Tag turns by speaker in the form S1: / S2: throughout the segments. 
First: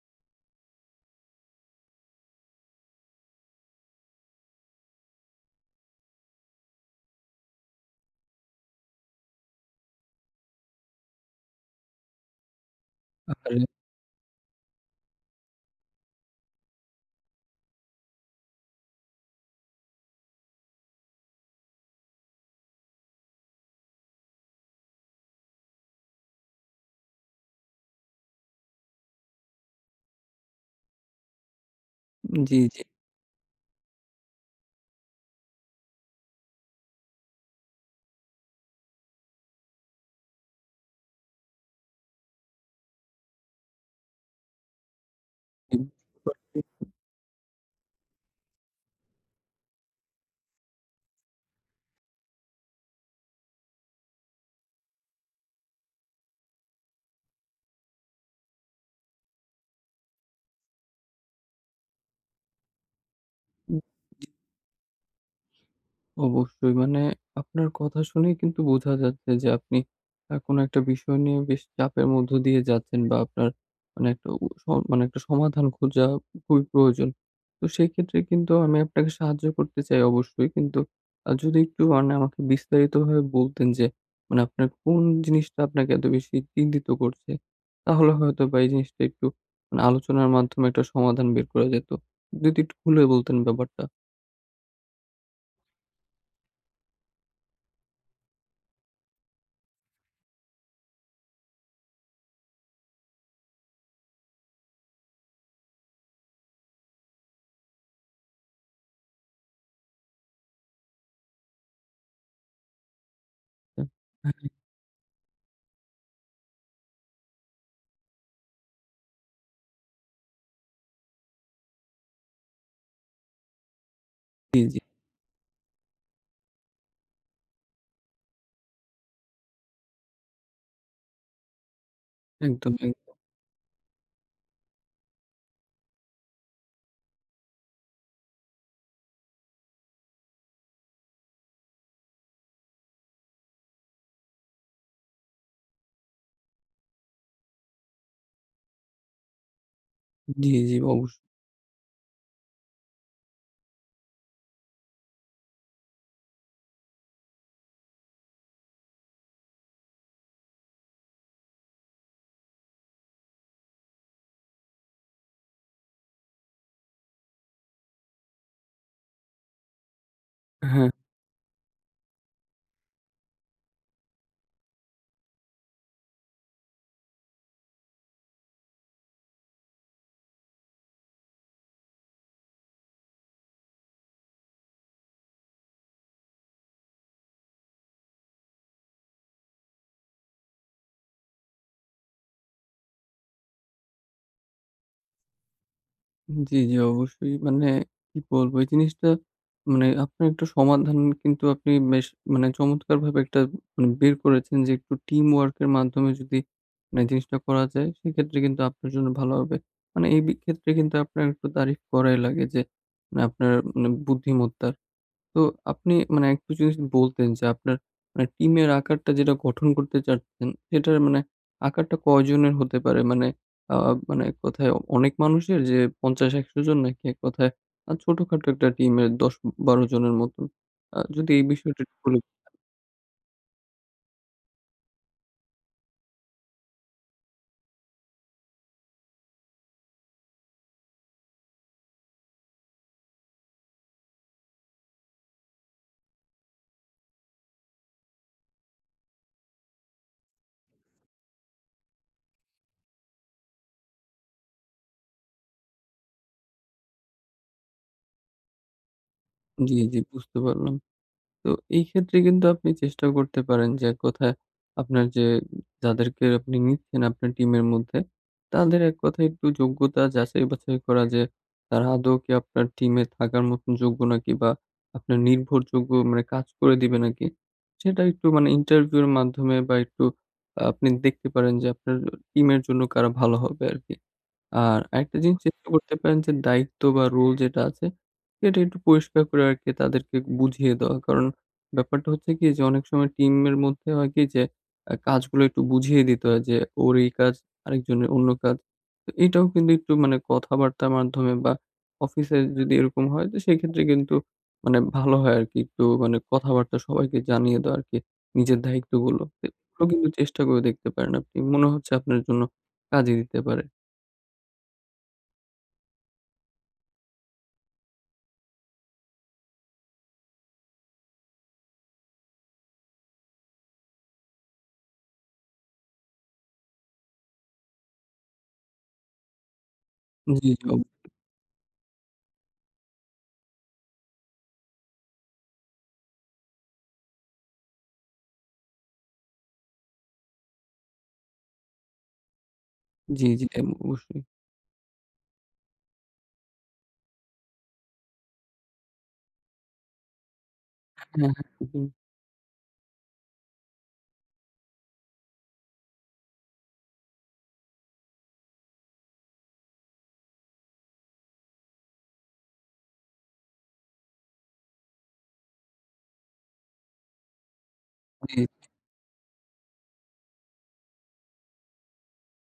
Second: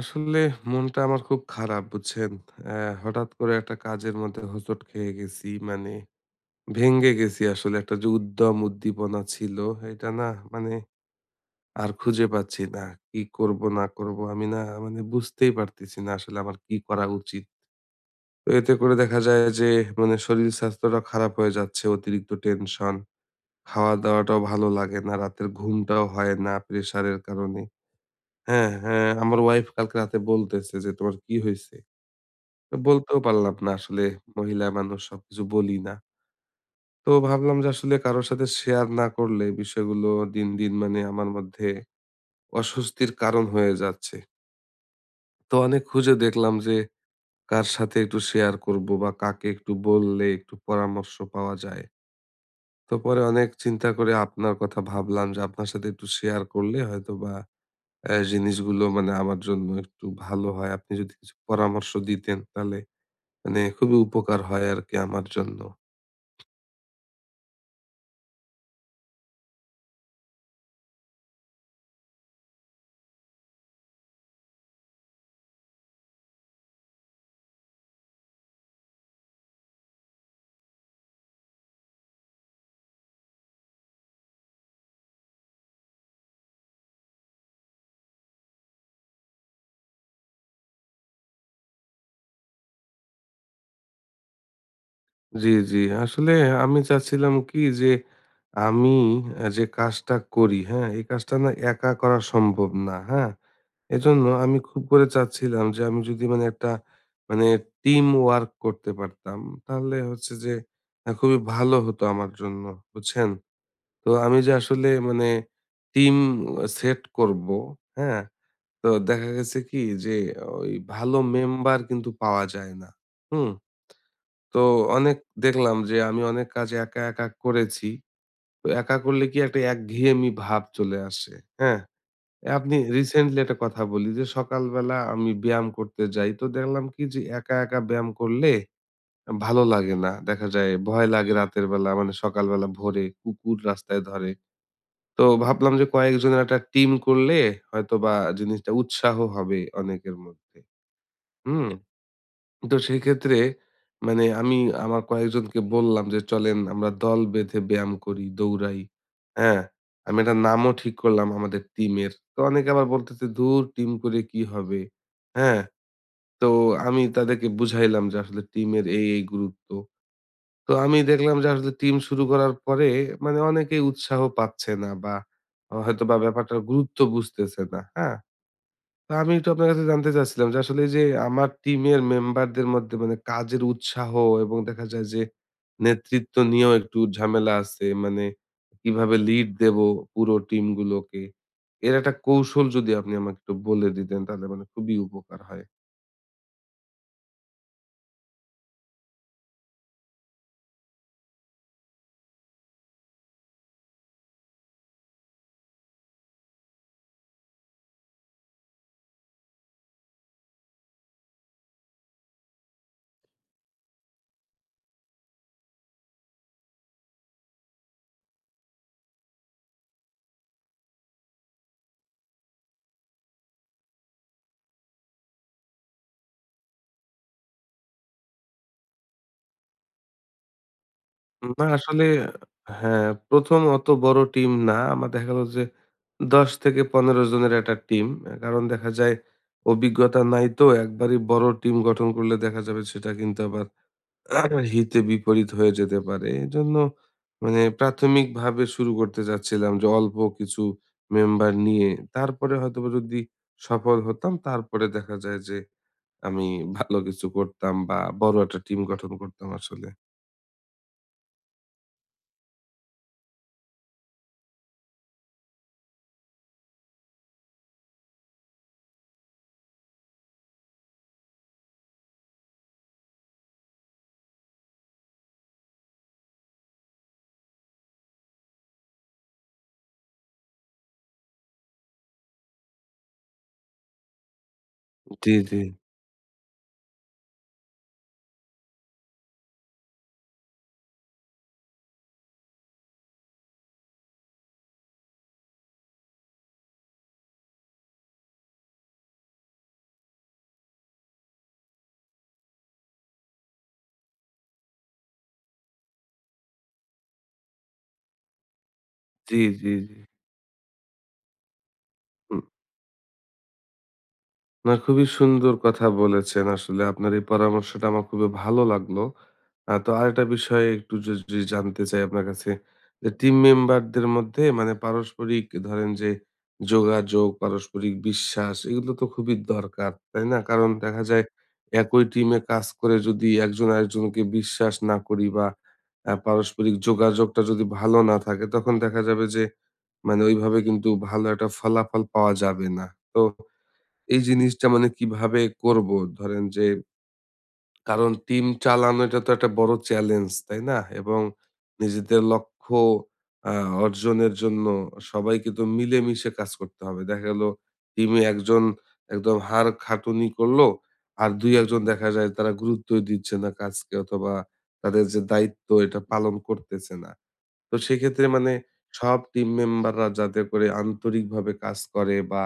S1: আসলে মনটা আমার খুব খারাপ, বুঝছেন। অ্যা হঠাৎ করে একটা কাজের মধ্যে হোঁচট খেয়ে গেছি। মানে ভেঙে গেছি আসলে, একটা যে উদ্যম উদ্দীপনা ছিল এটা না মানে আর খুঁজে পাচ্ছি না। কি করব
S2: আহারে!
S1: না করব আমি না, মানে বুঝতেই পারতেছি না আসলে আমার কি করা উচিত। তো এতে করে দেখা যায় যে মানে শরীর স্বাস্থ্যটা খারাপ হয়ে যাচ্ছে। অতিরিক্ত টেনশন, খাওয়া-দাওয়াটাও ভালো লাগে না, রাতের ঘুমটাও হয় না প্রেশারের কারণে। হ্যাঁ, হ্যাঁ, আমার ওয়াইফ কালকে রাতে বলতেছে যে, "তোমার কি হইছে?"
S2: জি,
S1: তো
S2: জি।
S1: বলতেও পারলাম না আসলে, মহিলা মানুষ সবকিছু বলি না। তো ভাবলাম যে আসলে কারো সাথে শেয়ার না করলে বিষয়গুলো দিন, দিন মানে আমার মধ্যে অস্বস্তির কারণ হয়ে যাচ্ছে। তো
S2: উ
S1: অনেক খুঁজে দেখলাম যে কার সাথে একটু শেয়ার করব বা কাকে একটু বললে একটু পরামর্শ পাওয়া যায়। তো পরে অনেক চিন্তা করে আপনার কথা ভাবলাম যে আপনার সাথে একটু শেয়ার করলে হয়তোবা জিনিসগুলো মানে আমার জন্য একটু ভালো হয়। আপনি যদি কিছু পরামর্শ দিতেন তাহলে মানে খুবই
S2: উ
S1: উপকার হয় আরকি আমার জন্য।
S2: অবশ্যই। আপনার কথা শুনেই কিন্তু বোঝা যাচ্ছে যে আপনি কোনো একটা বিষয় নিয়ে বেশ চাপের মধ্য দিয়ে যাচ্ছেন বা আপনার মানে একটা উ স মানে একটা সমাধান খোঁজা খুবই প্রয়োজন। তো সেক্ষেত্রে কিন্তু আমি আপনাকে সাহায্য করতে চাই অবশ্যই। কিন্তু যদি একটু মানে আমাকে বিস্তারিতভাবে বলতেন যে মানে আপনার কোন জিনিসটা আপনাকে এত বেশি চিন্তিত করছে? তাহলে হয়তোবা এই জিনিসটা একটু মানে আলোচনার মাধ্যমে একটা সমাধান বের করা যেত। যদি একটু খুলে বলতেন ব্যাপারটা।
S1: জি, জি। আসলে আমি চাচ্ছিলাম কি যে আমি যে কাজটা করি, হ্যাঁ? এই কাজটা না একা করা সম্ভব না, হ্যাঁ? এজন্য আমি খুব করে চাচ্ছিলাম যে আমি যদি মানে একটা মানে টিম ওয়ার্ক করতে পারতাম, তাহলে হচ্ছে যে খুবই ভালো হতো আমার জন্য, বুঝছেন?
S2: হ্যাঁ।
S1: তো আমি যে আসলে মানে টিম সেট করবো, হ্যাঁ? তো দেখা গেছে কি যে ওই ভালো মেম্বার কিন্তু পাওয়া যায় না, হুম?
S2: জি,
S1: তো
S2: জি।
S1: অনেক দেখলাম যে আমি অনেক কাজ একা, একা করেছি। তো একা করলে কি একটা একঘেয়েমি ভাব চলে আসে। হ্যাঁ?
S2: একদম,
S1: আপনি
S2: এক
S1: রিসেন্টলি একটা কথা বলি, যে সকালবেলা আমি ব্যায়াম করতে যাই। তো দেখলাম কি যে একা, একা ব্যায়াম করলে ভালো লাগে না। দেখা যায় ভয় লাগে রাতের বেলা, মানে সকালবেলা ভোরে কুকুর রাস্তায় ধরে। তো ভাবলাম যে কয়েকজনের একটা টিম করলে হয়তোবা জিনিসটা উৎসাহ হবে অনেকের
S2: জি,
S1: মধ্যে।
S2: জি, অবশ্য।
S1: হুম? তো সেক্ষেত্রে মানে আমি আমার কয়েকজনকে বললাম যে চলেন আমরা দল বেঁধে ব্যায়াম করি, দৌড়াই। হ্যাঁ? আমি একটা নামও ঠিক করলাম আমাদের টিমের। তো অনেকে আবার বলতেছে, "ধুর, টিম করে কি হবে?" হ্যাঁ? তো আমি তাদেরকে বুঝাইলাম যে আসলে টিমের এই গুরুত্ব। তো
S2: হ্যাঁ,
S1: আমি দেখলাম যে আসলে টিম শুরু করার পরে মানে অনেকেই উৎসাহ পাচ্ছে না বা হয়তোবা ব্যাপারটার গুরুত্ব বুঝতেছে না। হ্যাঁ? তা আমি একটু আপনার কাছে জানতে চাচ্ছিলাম যে আসলে এই যে আমার টিমের মেম্বারদের মধ্যে মানে কাজের উৎসাহ, এবং দেখা যায় যে নেতৃত্ব নিয়েও একটু ঝামেলা আছে, মানে কিভাবে লিড দেব পুরো টিম গুলোকে, এর একটা কৌশল যদি আপনি আমাকে একটু বলে দিতেন তাহলে মানে খুবই উপকার হয়।
S2: জি, জি, অবশ্যই। মানে কি বলবো এই জিনিসটা মানে আপনার একটা সমাধান কিন্তু আপনি বেশ মানে চমৎকারভাবে একটা মানে বের করেছেন যে একটু টিম ওয়ার্ক এর মাধ্যমে যদি মানে জিনিসটা করা যায় সেক্ষেত্রে কিন্তু আপনার জন্য ভালো হবে। মানে এই ক্ষেত্রে কিন্তু আপনার একটু তারিফ করাই লাগে যে মানে আপনার মানে বুদ্ধিমত্তা। তো আপনি মানে একটু যদি বলতেন যে আপনার মানে টিমের আকারটা যেটা গঠন করতে চাচ্ছেন, সেটার মানে আকারটা কয়জনের হতে পারে? মানে আ মানে এক কথায় অনেক মানুষের যে ৫০-১০০ জন, নাকি এক কথায় ছোটখাটো একটা টিমের ১০-১২ জনের মতন? যদি এই
S1: না
S2: বিষয়টা একটু
S1: আসলে,
S2: বলে।
S1: হ্যাঁ, প্রথম অত বড় টিম না, আমার দেখা গেল যে ১০ থেকে ১৫ জনের একটা টিম। কারণ দেখা যায় অভিজ্ঞতা নাই তো, একবারই বড় টিম গঠন করলে দেখা যাবে সেটা কিন্তু আবার হিতে বিপরীত হয়ে যেতে পারে। এজন্য মানে প্রাথমিকভাবে শুরু করতে চাচ্ছিলাম যে অল্প কিছু মেম্বার নিয়ে, তারপরে হয়তোবা যদি সফল হতাম তারপরে দেখা যায় যে আমি ভালো কিছু করতাম বা বড় একটা টিম গঠন করতাম
S2: জি,
S1: আসলে।
S2: জি, বুঝতে পারলাম। তো এই ক্ষেত্রে কিন্তু আপনি চেষ্টা করতে পারেন যে, এক কথায় আপনার যে যাদেরকে আপনি নিচ্ছেন আপনার টিমের মধ্যে, তাদের এক কথায় একটু যোগ্যতা যাচাই-বাছাই করা, যে তারা আদৌ কি আপনার টিমে থাকার মতন যোগ্য নাকি, বা আপনার নির্ভরযোগ্য মানে কাজ করে দিবে নাকি? সেটা একটু মানে ইন্টারভিউ এর মাধ্যমে বা একটু আহ, আপনি দেখতে পারেন যে আপনার টিমের জন্য কারা ভালো হবে আরকি। আর আরেকটা
S1: জি,
S2: জিনিস
S1: জি,
S2: চেষ্টা করতে পারেন যে দায়িত্ব বা রোল যেটা আছে, এটা একটু পরিষ্কার করে আরকি তাদেরকে বুঝিয়ে দেওয়া। কারণ ব্যাপারটা হচ্ছে কি যে অনেক সময় টিমের মধ্যে হয় কি যে কাজগুলো একটু বুঝিয়ে দিতে হয় যে ওর এই কাজ, আরেকজনের অন্য কাজ। তো এটাও কিন্তু একটু মানে কথাবার্তার মাধ্যমে বা অফিসে যদি এরকম হয় তো সেক্ষেত্রে কিন্তু মানে ভালো হয় আরকি। একটু মানে কথাবার্তা সবাইকে জানিয়ে দেওয়া আরকি নিজের দায়িত্বগুলো।
S1: জি,
S2: তো
S1: জি,
S2: এগুলো
S1: জি।
S2: কিন্তু চেষ্টা করে দেখতে পারেন আপনি। মনে হচ্ছে আপনার
S1: হুম।
S2: জন্য কাজে দিতে পারে।
S1: না, খুবই সুন্দর কথা বলেছেন। আসলে আপনার এই পরামর্শটা আমার খুবই ভালো লাগলো। তো আরেকটা বিষয় একটু যদি জানতে চাই আপনার কাছে, যে টিম মেম্বারদের মধ্যে মানে পারস্পরিক ধরেন যে যোগাযোগ, পারস্পরিক বিশ্বাস, এগুলো তো খুবই দরকার, তাই
S2: জি,
S1: না?
S2: জি,
S1: কারণ
S2: অব
S1: দেখা যায় একই টিমে কাজ করে যদি একজন আরেকজনকে বিশ্বাস না করি বা পারস্পরিক যোগাযোগটা যদি ভালো না থাকে, তখন দেখা যাবে যে মানে ওইভাবে কিন্তু ভালো একটা ফলাফল পাওয়া যাবে না। তো
S2: জি, জি,
S1: এই
S2: অবশ্যই।
S1: জিনিসটা মানে কিভাবে করব? ধরেন যে, কারণ টিম চালানো এটা তো একটা বড় চ্যালেঞ্জ, তাই না? এবং
S2: হ্যাঁ, হ্যাঁ, জি, জি।
S1: নিজেদের লক্ষ্য আ অর্জনের জন্য সবাইকে তো মিলেমিশে কাজ করতে হবে। দেখা গেল টিমে একজন একদম হাড় খাটুনি করলো, আর ২-১ জন দেখা যায় তারা গুরুত্বই দিচ্ছে না কাজকে, অথবা তাদের যে দায়িত্ব এটা পালন করতেছে না। তো সেক্ষেত্রে মানে সব টিম মেম্বাররা যাতে করে আন্তরিকভাবে কাজ করে, বা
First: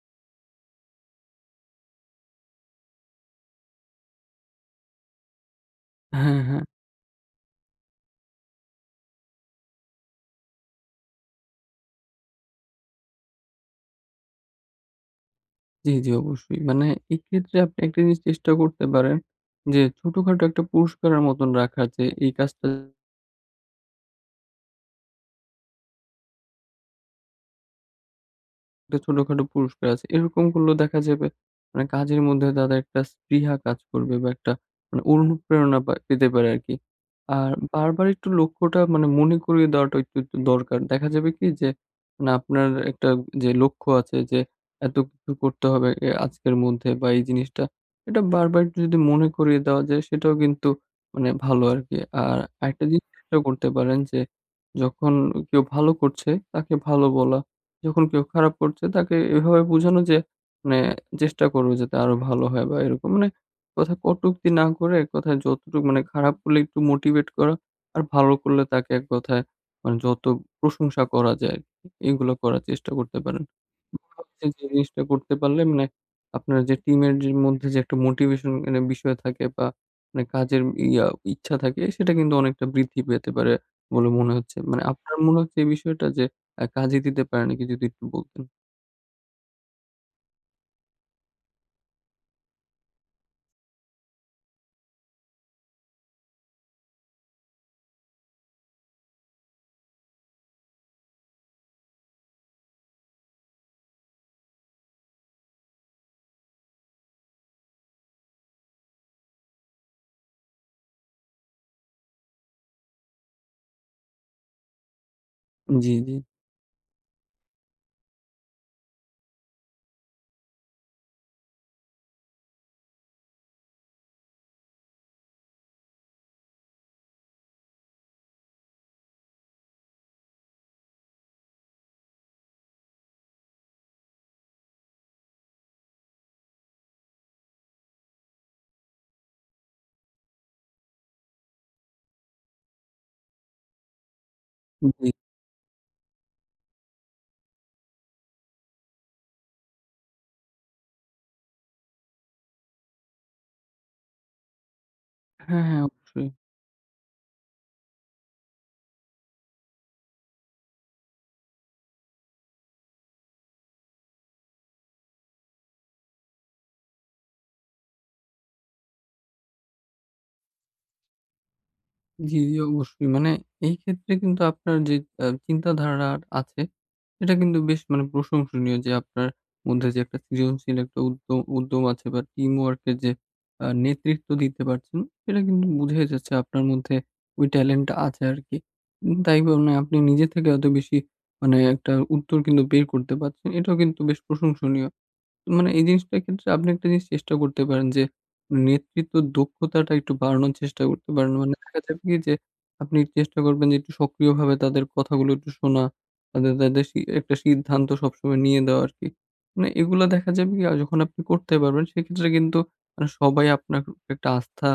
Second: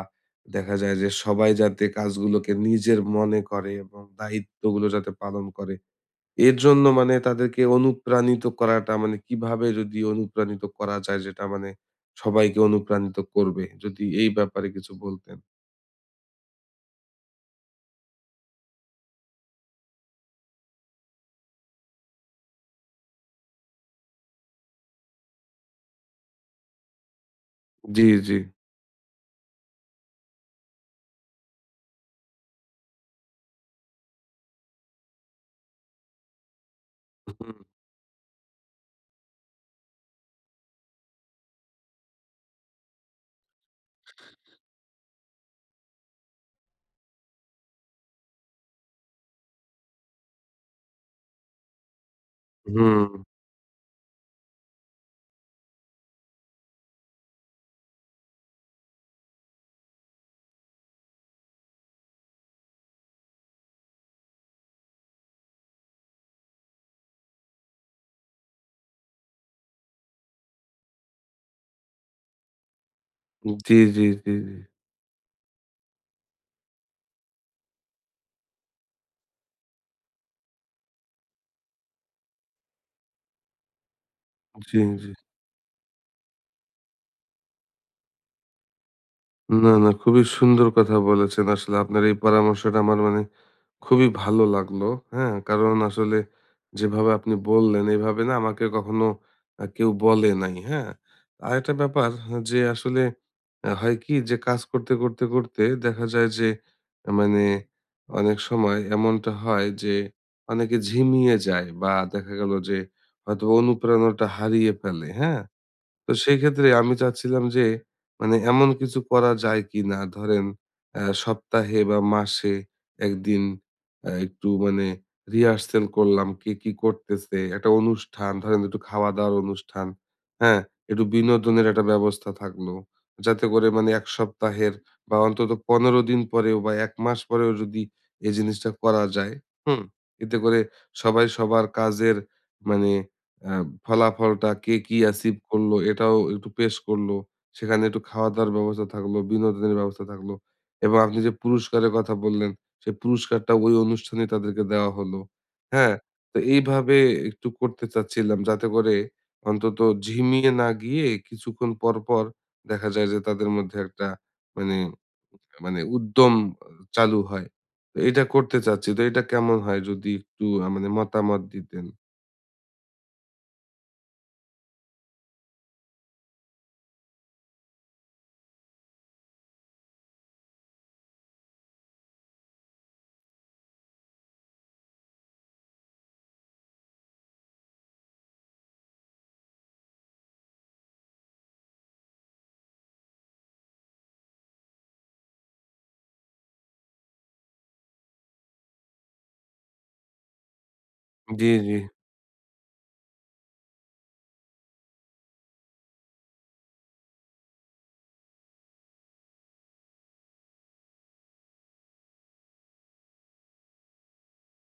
S1: দেখা যায় যে সবাই যাতে কাজগুলোকে নিজের মনে করে এবং দায়িত্বগুলো যাতে পালন করে,
S2: হ্যাঁ,
S1: এর
S2: হ্যাঁ।
S1: জন্য মানে তাদেরকে অনুপ্রাণিত করাটা, মানে কিভাবে যদি অনুপ্রাণিত করা যায় যেটা মানে সবাইকে অনুপ্রাণিত করবে, যদি এই ব্যাপারে কিছু বলতেন।
S2: জি, জি, অবশ্যই। এক্ষেত্রে আপনি একটা জিনিস চেষ্টা করতে পারেন যে ছোটখাটো একটা পুরস্কারের মতন রাখা, যে এই কাজটা
S1: জি জি।
S2: একটা ছোটখাটো পুরস্কার আছে। এরকম করলেও দেখা যাবে মানে কাজের মধ্যে তাদের একটা স্পৃহা কাজ করবে বা একটা মানে অনুপ্রেরণা পেতে পারে আরকি। আর
S1: হুম
S2: বারবার একটু লক্ষ্যটা মানে মনে করিয়ে দেওয়াটা একটু দরকার। দেখা যাবে কি যে মানে আপনার একটা যে লক্ষ্য আছে যে এত কিছু করতে হবে আজকের মধ্যে বা এই জিনিসটা, এটা বারবার একটু যদি মনে করিয়ে দেওয়া যায় সেটাও কিন্তু মানে ভালো আরকি। আর আরেকটা জিনিস
S1: হুম।
S2: চেষ্টা করতে পারেন যে যখন কেউ ভালো করছে তাকে ভালো বলা। যখন কেউ খারাপ করছে তাকে এভাবে বুঝানো যে মানে চেষ্টা করব যাতে আরো ভালো হয় বা এরকম। মানে কথা কটূক্তি না করে এক কথায় যতটুকু মানে খারাপ করলে একটু মোটিভেট করা আর ভালো করলে তাকে এক কথায় মানে যত প্রশংসা করা যায় আর কি, এগুলো করার চেষ্টা করতে পারেন।
S1: জি জি
S2: আমার
S1: জি
S2: হচ্ছে
S1: জি
S2: যে জিনিসটা করতে পারলে মানে আপনার যে টিমের যে মধ্যে যে একটা মোটিভেশন মানে বিষয় থাকে বা মানে কাজের ইয়া ইচ্ছা থাকে সেটা কিন্তু অনেকটা বৃদ্ধি পেতে পারে বলে মনে হচ্ছে।
S1: জি
S2: মানে
S1: জি।
S2: আপনার মনে হচ্ছে এই বিষয়টা যে কাজে দিতে পারে নাকি যদি একটু বলতেন?
S1: না না, খুবই সুন্দর কথা বলেছেন আসলে। আপনার এই পরামর্শটা আমার মানে খুবই ভালো লাগলো। হ্যাঁ? কারণ আসলে যেভাবে আপনি বললেন এভাবে না আমাকে কখনো কেউ বলে নাই। হ্যাঁ? আরেকটা ব্যাপার, যে আসলে হয় কি যে কাজ করতে, করতে, করতে দেখা যায় যে মানে অনেক সময় এমনটা হয় যে অনেকে ঝিমিয়ে যায় বা দেখা গেল যে হয়তো অনুপ্রেরণাটা হারিয়ে ফেলে। হ্যাঁ?
S2: জি,
S1: তো
S2: জি,
S1: সেক্ষেত্রে আমি চাচ্ছিলাম যে মানে এমন কিছু করা যায় কিনা, ধরেন সপ্তাহে বা মাসে একদিন একটু মানে রিহার্সেল করলাম কে কি করতেছে, একটা অনুষ্ঠান ধরেন, একটু খাওয়া দাওয়ার অনুষ্ঠান, হ্যাঁ, একটু বিনোদনের একটা ব্যবস্থা থাকলো, যাতে করে মানে এক সপ্তাহের বা অন্তত ১৫ দিন পরেও বা এক মাস পরেও যদি এই জিনিসটা করা যায়। হুম। এতে করে সবাই সবার কাজের মানে অ্যা ফলাফলটা কে কি
S2: জি।
S1: অ্যাচিভ করলো এটাও একটু পেশ করলো। সেখানে একটু খাওয়া-দাওয়ার ব্যবস্থা থাকলো, বিনোদনের ব্যবস্থা থাকলো, এবং আপনি যে পুরস্কারের কথা বললেন, সেই পুরস্কারটা ওই অনুষ্ঠানেই তাদেরকে দেওয়া হলো।
S2: হ্যাঁ, হ্যাঁ,
S1: হ্যাঁ?
S2: অবশ্যই।
S1: তো এইভাবে একটু করতে চাচ্ছিলাম যাতে করে অন্তত ঝিমিয়ে না গিয়ে কিছুক্ষণ পর, পর দেখা যায় যে তাদের মধ্যে একটা মানে মানে উদ্যম চালু হয়। তো এটা করতে চাচ্ছি। তো এটা কেমন হয় যদি একটু মানে মতামত দিতেন?
S2: জি, জি, অবশ্যই। মানে এই ক্ষেত্রে কিন্তু আপনার যে চিন্তাধারা আছে, এটা কিন্তু বেশ মানে প্রশংসনীয় যে আপনার মধ্যে যে একটা সৃজনশীল একটা উদ্যম উদ্যম আছে বা টিম ওয়ার্ক এর যে নেতৃত্ব দিতে পারছেন, সেটা কিন্তু বুঝাই যাচ্ছে আপনার মধ্যে ওই ট্যালেন্ট টা আছে আরকি। তাই মানে আপনি নিজে থেকে এত বেশি মানে একটা উত্তর কিন্তু বের করতে পারছেন। এটাও কিন্তু বেশ প্রশংসনীয়। মানে এই জিনিসটার ক্ষেত্রে আপনি একটা জিনিস চেষ্টা করতে পারেন যে নেতৃত্ব দক্ষতাটা একটু বাড়ানোর চেষ্টা করতে পারেন।
S1: জি,
S2: মানে
S1: জি।
S2: দেখা যাবে কি যে আপনি চেষ্টা করবেন যে একটু সক্রিয়ভাবে তাদের কথাগুলো একটু শোনা, তাদের, তাদের সি একটা সিদ্ধান্ত সবসময় নিয়ে দেওয়া আরকি। মানে এগুলা দেখা যাবে কি যখন আপনি করতে পারবেন সেক্ষেত্রে কিন্তু মানে সবাই আপনার উপর একটা আস্থা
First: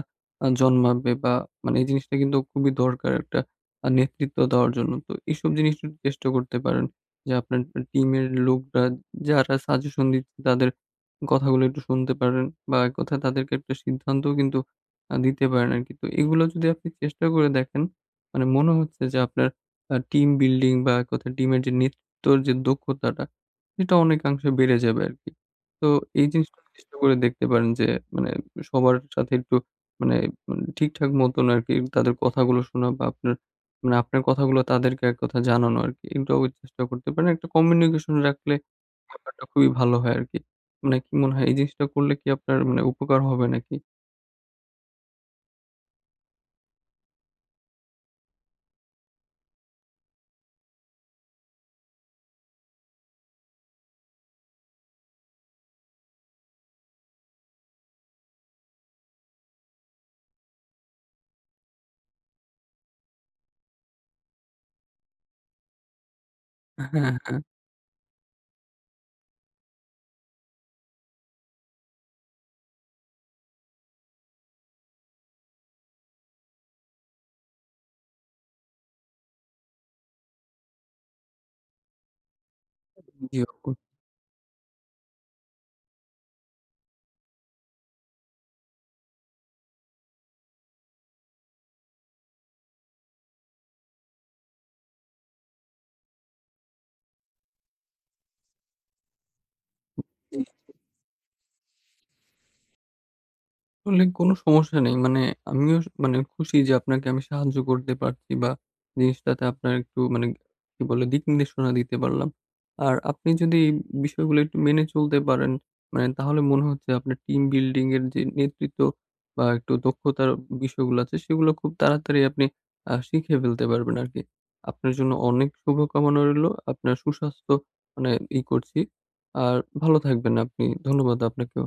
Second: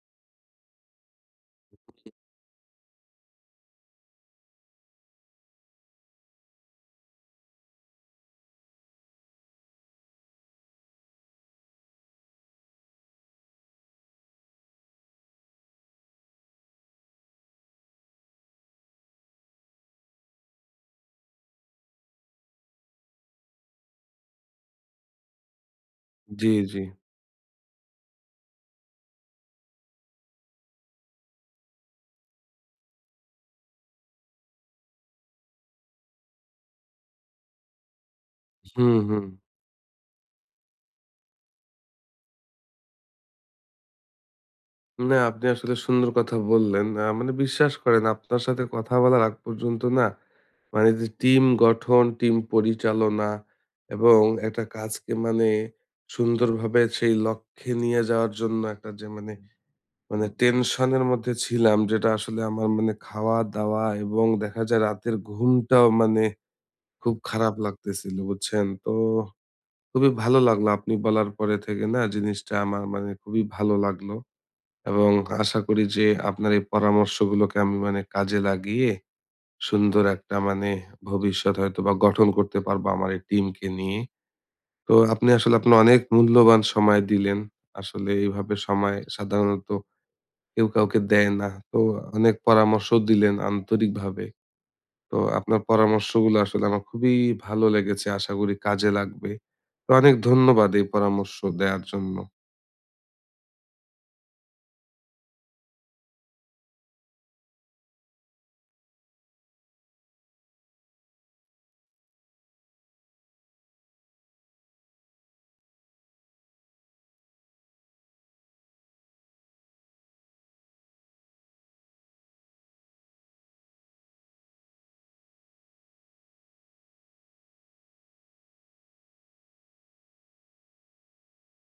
S2: জন্মাবে বা মানে এই জিনিসটা কিন্তু খুবই দরকার একটা নেতৃত্ব দেওয়ার জন্য। তো এইসব জিনিস একটু চেষ্টা করতে পারেন যে আপনার টিমের লোকরা যারা সাজেশন দিচ্ছে তাদের কথাগুলো একটু শুনতে পারেন বা এক কথায় তাদেরকে একটা সিদ্ধান্তও কিন্তু দিতে পারেন আরকি। তো এগুলো যদি আপনি চেষ্টা করে দেখেন, মানে মনে হচ্ছে যে আপনার টিম বিল্ডিং বা এক কথায় টিমের যে নেতৃত্বর যে দক্ষতাটা, সেটা অনেকাংশে বেড়ে যাবে আরকি। তো এই
S1: জি,
S2: জিনিসটা
S1: জি।
S2: চেষ্টা করে দেখতে পারেন যে মানে সবার সাথে একটু মানে মানে ঠিকঠাক মতন আরকি তাদের কথাগুলো শোনা বা আপনার মানে আপনার কথাগুলো তাদেরকে এক কথায় জানানো আরকি। এটাও চেষ্টা করতে পারেন। একটা কমিউনিকেশন রাখলে
S1: হুম, হুম।
S2: ব্যাপারটা খুবই ভালো হয় আরকি। মানে কি মনে হয় এই জিনিসটা করলে কি আপনার মানে উপকার হবে নাকি?
S1: না আপনি আসলে সুন্দর কথা বললেন। মানে বিশ্বাস করেন আপনার সাথে কথা বলার আগ পর্যন্ত না, মানে যে টিম গঠন, টিম পরিচালনা এবং একটা কাজকে মানে সুন্দরভাবে সেই লক্ষ্যে নিয়ে যাওয়ার জন্য একটা যে মানে টেনশনের মধ্যে ছিলাম, যেটা আসলে আমার মানে খাওয়া-দাওয়া এবং দেখা যায় রাতের ঘুমটাও মানে
S2: হ্যাঁ,
S1: খুব
S2: হ্যাঁ।
S1: খারাপ লাগতেছিল, বুঝছেন? তো খুবই ভালো লাগলো আপনি বলার পরে থেকে, না জিনিসটা আমার মানে খুবই ভালো লাগলো। এবং আশা করি যে আপনার এই পরামর্শগুলোকে আমি মানে কাজে লাগিয়ে সুন্দর একটা মানে ভবিষ্যৎ হয়তো বা গঠন করতে পারবো আমার এই
S2: জি
S1: টিমকে
S2: আপু।
S1: নিয়ে। তো আপনি আসলে, আপনি অনেক মূল্যবান সময় দিলেন। আসলে এইভাবে সময় সাধারণত কেউ কাউকে দেয় না। তো অনেক পরামর্শ দিলেন আন্তরিকভাবে। তো আপনার পরামর্শগুলো আসলে আমার খুবই ভালো লেগেছে। আশা করি কাজে লাগবে। তো অনেক ধন্যবাদ এই পরামর্শ দেয়ার জন্য।
S2: আসলে কোনো সমস্যা নেই। মানে আমিও মানে খুশি যে আপনাকে আমি সাহায্য করতে পারছি বা জিনিসটাতে আপনার একটু মানে কি বলে দিক নির্দেশনা দিতে পারলাম। আর আপনি যদি এই বিষয়গুলো একটু মেনে চলতে পারেন, মানে তাহলে মনে হচ্ছে আপনার টিম বিল্ডিং এর যে নেতৃত্ব বা একটু দক্ষতার বিষয়গুলো আছে সেগুলো খুব তাড়াতাড়ি আপনি শিখে ফেলতে পারবেন আরকি। আপনার জন্য অনেক শুভকামনা রইলো। আপনার সুস্বাস্থ্য মানে করছি। আর ভালো থাকবেন আপনি। ধন্যবাদ আপনাকেও।